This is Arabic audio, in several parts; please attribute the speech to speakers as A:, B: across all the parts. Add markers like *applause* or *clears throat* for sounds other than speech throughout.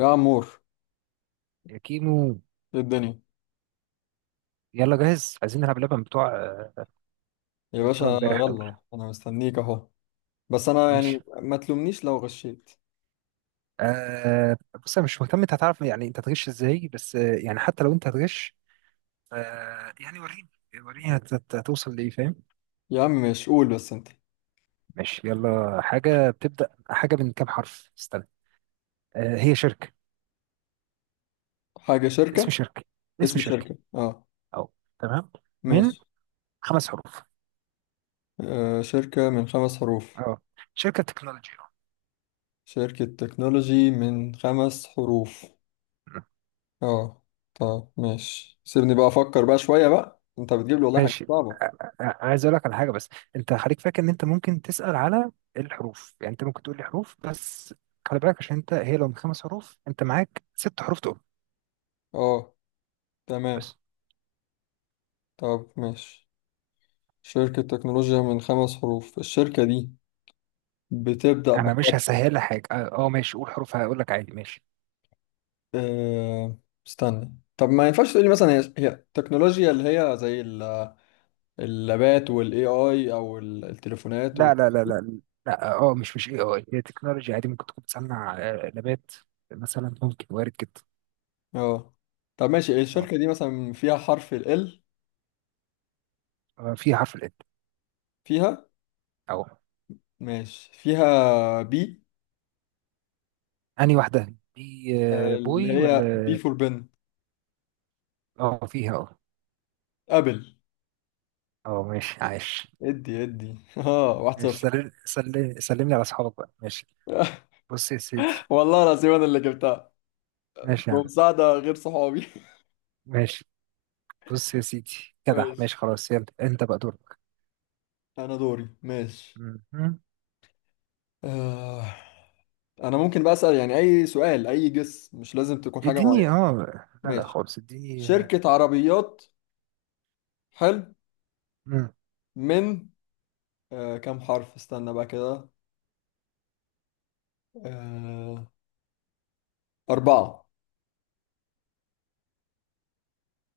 A: يا عمور،
B: يا كيمو،
A: ايه الدنيا؟
B: يلا جاهز؟ عايزين نلعب لعبة من بتوع
A: يا
B: من
A: باشا
B: بتوع امبارح دول.
A: يلا انا مستنيك اهو. بس انا
B: ماشي.
A: يعني ما تلومنيش لو غشيت.
B: آه. بص، انا مش مهتم انت هتعرف يعني انت هتغش ازاي، بس يعني حتى لو انت هتغش، يعني وريني، وريني هتوصل لايه، فاهم؟
A: يا عم ماشي قول بس انت.
B: ماشي، يلا. حاجة بتبدأ، حاجة من كام حرف؟ استنى. آه، هي شركة.
A: حاجة شركة.
B: اسم شركة، اسم
A: اسم
B: شركة.
A: شركة. اه
B: اهو، تمام. من
A: ماشي.
B: خمس حروف.
A: آه شركة من خمس حروف.
B: اه. شركة تكنولوجيا.
A: شركة تكنولوجي من خمس حروف. اه. طب ماشي سيبني بقى افكر بقى شوية بقى، انت بتجيب لي والله حاجة
B: ماشي.
A: صعبة.
B: عايز اقول لك على حاجه، بس انت خليك فاكر ان انت ممكن تسال على الحروف، يعني انت ممكن تقول لي حروف بس. خلي بالك، عشان انت، هي لو من خمس حروف انت معاك ست حروف تقول.
A: اه تمام.
B: بس
A: طب ماشي، شركة تكنولوجيا من خمس حروف. الشركة دي بتبدأ
B: انا مش
A: بحرف
B: هسهلها حاجه. اه. ماشي، قول حروف هقول لك عادي. ماشي.
A: أه... استنى. طب ما ينفعش تقولي مثلا هي التكنولوجيا اللي هي زي اللابات والاي اي او التليفونات
B: لا
A: وال.
B: لا لا لا، لا اه. مش اي اي، هي تكنولوجيا عادي، ممكن تكون بتصنع نبات مثلا، ممكن، وارد جدا.
A: اه طب ماشي،
B: آه.
A: الشركة دي مثلا فيها حرف ال L؟
B: آه، في حرف الات.
A: فيها.
B: اهو.
A: ماشي فيها بي؟
B: انهي واحده دي؟
A: اللي
B: بوي
A: هي بي
B: ولا؟
A: فور بن.
B: اه، فيها. اه
A: ابل.
B: اه ماشي، عايش.
A: ادي ادي *laughs* اه واحد
B: ماشي،
A: صفر.
B: سلم سلم سلم لي على اصحابك بقى. ماشي.
A: *laughs*
B: بص يا سيدي.
A: والله العظيم انا اللي جبتها
B: ماشي يا عم.
A: بمساعدة غير صحابي.
B: ماشي، بص يا سيدي.
A: *laughs*
B: جدع.
A: ماشي.
B: ماشي، خلاص، يلا، انت بقى دورك.
A: انا دوري ماشي.
B: مهم.
A: آه. انا ممكن بقى اسال يعني اي سؤال، اي جس مش لازم تكون حاجه معينه.
B: اديني، اه. لا لا
A: ماشي.
B: خالص، اديني.
A: شركه عربيات. حلو.
B: مم.
A: من آه كم حرف استنى بقى كده. آه اربعه.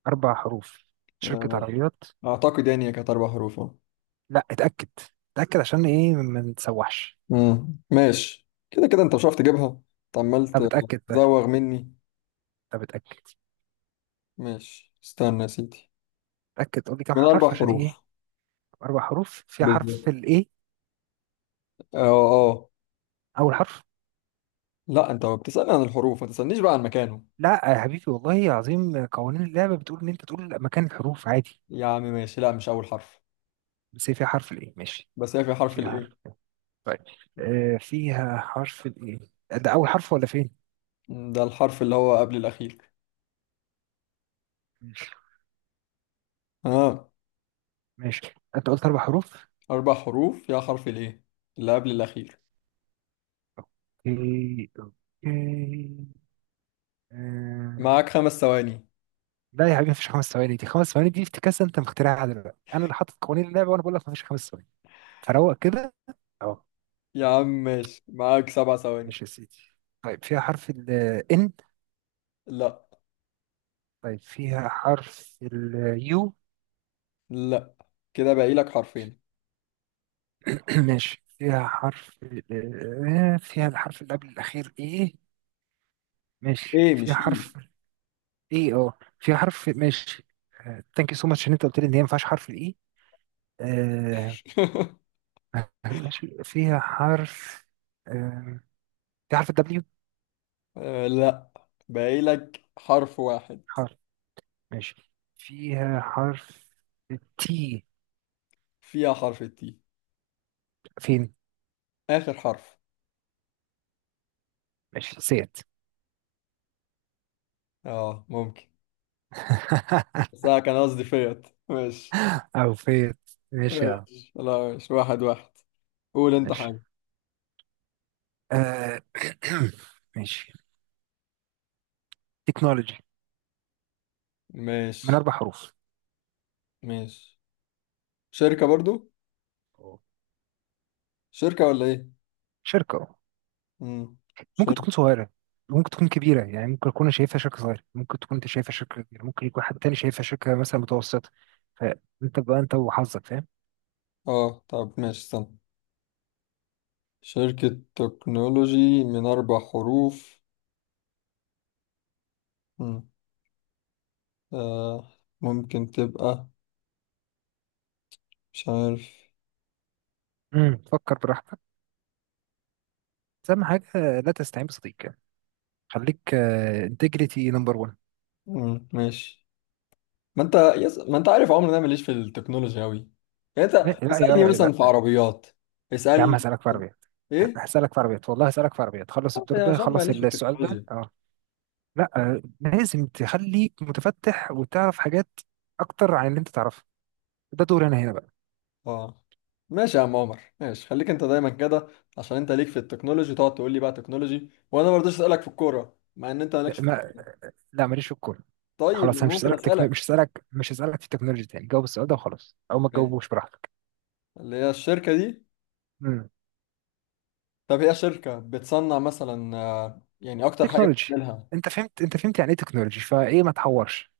B: اربع حروف، شركة
A: آه
B: عربيات؟
A: اعتقد يعني هي كانت اربع حروف آه.
B: لا، اتأكد. اتأكد عشان ايه، ما نتسوحش.
A: مم. ماشي، كده كده انت مش عارف تجيبها. انت عمال
B: طب اتأكد ده.
A: تزوغ مني.
B: طب اتأكد.
A: ماشي استنى يا سيدي.
B: اتأكد، قول لي كام
A: من اربع
B: حرف عشان ايه.
A: حروف.
B: اربع حروف، فيها حرف
A: بالظبط.
B: الايه؟
A: اه اه.
B: اول حرف؟
A: لا انت بتسالني عن الحروف، ما تسالنيش بقى عن مكانه.
B: لا يا حبيبي، والله عظيم، قوانين اللعبة بتقول ان انت تقول مكان الحروف عادي.
A: يا عم ماشي، لا مش اول حرف.
B: بس هي فيها حرف الايه؟ ماشي،
A: بس هي في حرف
B: فيها حرف.
A: الايه.
B: طيب، فيها حرف الايه، ده اول حرف ولا فين؟
A: ده الحرف اللي هو قبل الأخير.
B: ماشي.
A: ها.
B: ماشي، انت قلت اربع حروف.
A: أربع حروف، يا حرف الإيه اللي قبل الأخير.
B: اوكي اوكي. آه.
A: معاك خمس ثواني.
B: لا يا حبيبي، مفيش خمس ثواني، دي خمس ثواني دي افتكاسه انت مخترعها دلوقتي، انا اللي حاطط قوانين اللعبه، وانا بقول لك مفيش خمس ثواني، فروق كده. اه.
A: يا عم ماشي، معاك سبع ثواني.
B: ماشي يا سيدي. طيب، فيها حرف ال N؟
A: لا
B: طيب، فيها حرف ال U؟
A: لا. كده باقي لك حرفين.
B: *clears throat* ماشي، فيها حرف فيها الحرف اللي قبل الأخير إيه؟ ماشي،
A: إيه
B: فيها
A: مش إيه.
B: حرف اي. اه، في حرف. ماشي. ثانك يو سو ماتش ان انت قلت لي ان هي ما فيهاش حرف الاي. آه.
A: *laughs*
B: ماشي، فيها حرف. آه في حرف الدبليو؟
A: آه، لا. باقي لك حرف واحد.
B: حرف. ماشي، فيها حرف التي؟
A: فيها حرف التي.
B: فين؟
A: آخر حرف.
B: ماشي، سيت.
A: آه ممكن.
B: *laughs*
A: بس أنا كان قصدي فيت. ماشي
B: او فيت. ماشي يا عم.
A: ماشي، لا ماشي واحد واحد. قول أنت
B: ماشي.
A: حاجة.
B: آه. *clears throat* ماشي، تكنولوجي من
A: ماشي
B: اربع حروف.
A: ماشي. شركة برضو؟
B: أوه.
A: شركة ولا إيه؟
B: شركة،
A: مم.
B: ممكن
A: شركة.
B: تكون صغيرة، ممكن تكون كبيرة، يعني ممكن أكون أنا شايفها شركة صغيرة، ممكن تكون أنت شايفها شركة كبيرة، ممكن يكون حد تاني شايفها شركة مثلا متوسطة. فأنت بقى، أنت وحظك، فاهم؟
A: اه طب ماشي استنى. شركة تكنولوجي من أربع حروف. مم. آه. ممكن تبقى، مش عارف.
B: فكر براحتك، بس أهم حاجة، لا تستعين بصديق يعني، خليك، انتجريتي نمبر 1.
A: مم. ماشي، ما انت ما انت عارف عمري إن انا ماليش في التكنولوجي أوي. يعني انت
B: لا
A: اسألني
B: يا،
A: مثلا في
B: لا.
A: عربيات.
B: يا عم
A: اسألني
B: هسألك في عربيات،
A: ايه.
B: هسألك في عربيات والله، هسألك في عربيات، خلص
A: آه،
B: الدور
A: يا
B: ده،
A: عشان
B: خلص
A: ماليش في
B: السؤال ده.
A: التكنولوجيا.
B: اه. لا. لازم تخليك متفتح وتعرف حاجات أكتر عن اللي أنت تعرفها. ده دور أنا هنا
A: اه ماشي يا عم عمر، ماشي، خليك انت دايما كده. عشان انت ليك في التكنولوجي تقعد تقول لي بقى تكنولوجي، وانا ما رضيتش اسألك في الكورة مع ان انت مالكش في
B: بقى.
A: الكورة.
B: لا، ماليش في الكورة.
A: طيب
B: خلاص،
A: أنا
B: انا مش
A: ممكن
B: هسألك مش
A: اسألك؟
B: هسألك، مش هسألك في تكنولوجي تاني. جاوب السؤال ده وخلاص، او ما
A: أوكي.
B: تجاوبوش براحتك.
A: اللي هي الشركة دي.
B: امم
A: طب هي شركة بتصنع مثلا آه، يعني أكتر حاجة
B: تكنولوجي.
A: بتعملها؟
B: انت فهمت، انت فهمت يعني ايه تكنولوجي، فايه ما تحورش.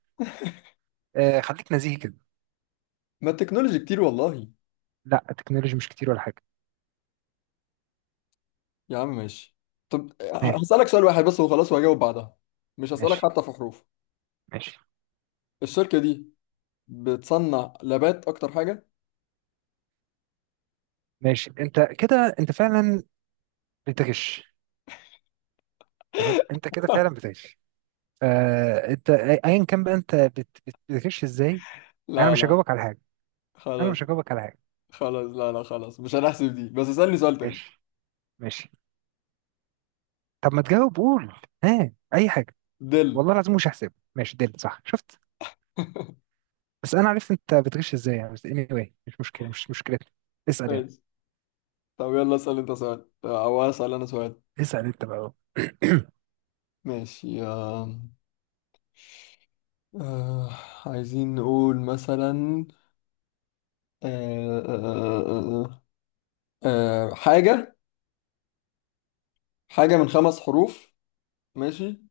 B: آه، خليك نزيهي كده.
A: ما التكنولوجي كتير والله.
B: لا، التكنولوجي مش كتير ولا حاجة.
A: يا عم ماشي. طب آه،
B: ها
A: هسألك سؤال واحد بس وخلاص وهجاوب بعدها. مش هسألك
B: ماشي
A: حتى في حروف.
B: ماشي
A: الشركة دي بتصنع لابات أكتر حاجة؟
B: ماشي، انت كده، انت فعلا بتغش. تمام، انت كده فعلا
A: *laughs*
B: بتغش. آه، انت ايا كان بقى، انت بتغش ازاي؟ انا
A: لا
B: مش
A: لا.
B: هجاوبك على حاجة. انا
A: خلاص.
B: مش هجاوبك على حاجة.
A: خلاص لا لا، خلاص مش هنحسب دي، بس اسألني سؤال تاني.
B: ماشي ماشي. طب ما تجاوب، قول، ها، اي حاجة.
A: دل.
B: والله العظيم مش هحسبه. ماشي، دل صح، شفت؟ بس انا عرفت انت بتغش ازاي يعني، بس anyway مش مشكله، مش مشكلتنا. اسال يعني.
A: ماشي. طب يلا اسأل أنت سؤال آه، أو أسأل أنا سؤال.
B: اسال انت بقى. *clears throat*
A: ماشي آه، آه، عايزين نقول مثلا آه، آه، آه، آه، آه، حاجة. حاجة من خمس حروف. ماشي.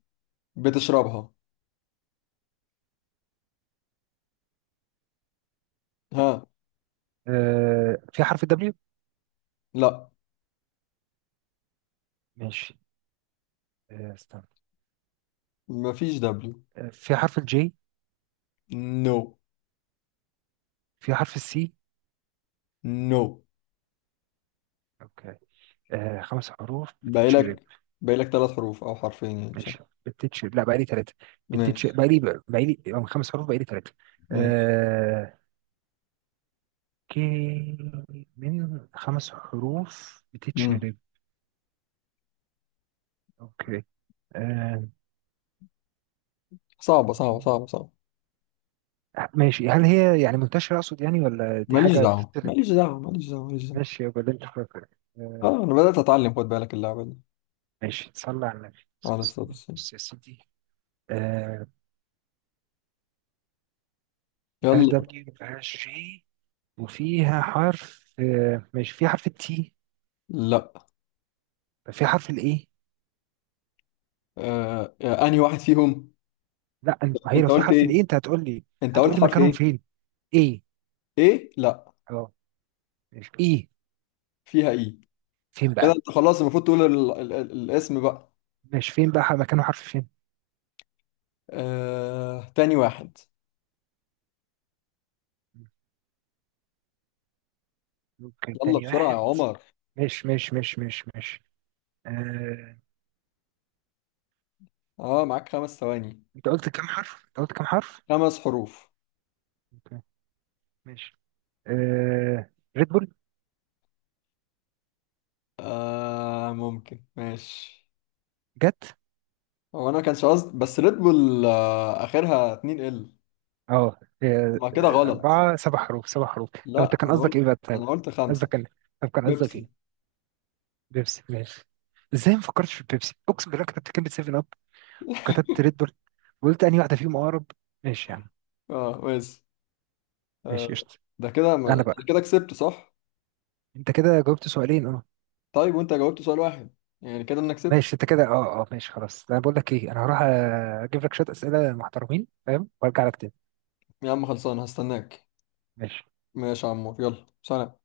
A: بتشربها. ها.
B: في حرف الدبليو؟
A: لا.
B: ماشي. استنى.
A: مفيش دبليو.
B: في حرف الجي؟
A: نو.
B: في حرف السي؟
A: نو.
B: اوكي. خمس حروف
A: باقي
B: بتتشرب.
A: لك، باقي لك ثلاث حروف او حرفين يعني مش عارف.
B: ماشي، بتتشرب، لا بقى لي ثلاثه،
A: ماشي
B: بتتشرب، بقى لي من خمس حروف بقى لي ثلاثه.
A: ماشي.
B: آه، كي. من خمس حروف
A: مم.
B: بتتشرب. اوكي. آه،
A: صعبة صعبة صعبة صعبة.
B: ماشي، هل هي يعني منتشرة أقصد يعني، ولا دي
A: ماليش
B: حاجة
A: دعوة،
B: بتطلب؟
A: ماليش دعوة، ماليش دعوة، ماليش دعوة.
B: ماشي، يبقى اللي أنت فاكره. آه،
A: اه انا بدأت اتعلم خد بالك اللعبة دي.
B: ماشي، تصلي على النبي.
A: على الصوت
B: بص
A: الصين.
B: يا سيدي. آه، ما فيهاش
A: يلا.
B: دبليو، ما فيهاش جي، وفيها حرف. ماشي، فيها حرف التي؟
A: لا.
B: فيها حرف الإيه؟
A: آه آه، انهي واحد فيهم؟
B: لا، ما هي
A: انت
B: لو في
A: قلت
B: حرف
A: ايه؟
B: الإيه أنت هتقول لي،
A: انت
B: هتقول
A: قلت
B: لي
A: حرف
B: مكانهم
A: ايه؟
B: فين. إيه؟
A: ايه. لا.
B: أه. ماشي، إيه؟
A: فيها ايه.
B: فين
A: كده
B: بقى؟
A: انت خلاص المفروض تقول الاسم بقى.
B: ماشي، فين بقى مكانه، حرف فين؟
A: آه... تاني واحد.
B: ممكن
A: يلا
B: تاني
A: بسرعة يا
B: واحد.
A: عمر.
B: ماشي ماشي ماشي ماشي ماشي. آه،
A: اه معاك خمس ثواني.
B: أنت قلت كام حرف؟ أنت قلت كام حرف؟
A: خمس حروف.
B: ماشي. آه... ريد بول.
A: آه... ممكن ماشي.
B: جت.
A: هو انا ما كانش قصدي، بس ريد بول آه... اخرها 2 ال.
B: اه.
A: ما كده غلط.
B: أربعة، سبع حروف، سبع حروف، طب أنت
A: لا
B: كان
A: انا
B: قصدك
A: قلت،
B: إيه بقى طيب؟
A: انا قلت
B: قصدك
A: خمسة.
B: كان، طب كان قصدك
A: بيبسي.
B: إيه؟ بيبسي. ماشي. إزاي ما فكرتش في بيبسي! أقسم بالله كتبت كلمة سيفن أب،
A: *laughs*
B: وكتبت ريد بول، وقلت أنهي واحدة فيهم أقرب. ماشي يا عم.
A: اه ماشي
B: ماشي،
A: آه،
B: قشطة.
A: ده كده
B: أنا
A: أنا
B: بقى،
A: كده كسبت صح؟
B: أنت كده جاوبت سؤالين، أه.
A: طيب وانت جاوبت سؤال واحد. يعني كده انك كسبت.
B: ماشي، أنت كده، أه أه ماشي خلاص، أنا بقول لك إيه، أنا هروح أجيب لك شوية أسئلة محترمين فاهم، وأرجع لك تاني.
A: يا عم خلصان، هستناك.
B: ماشي.
A: ماشي يا عمور، يلا سلام.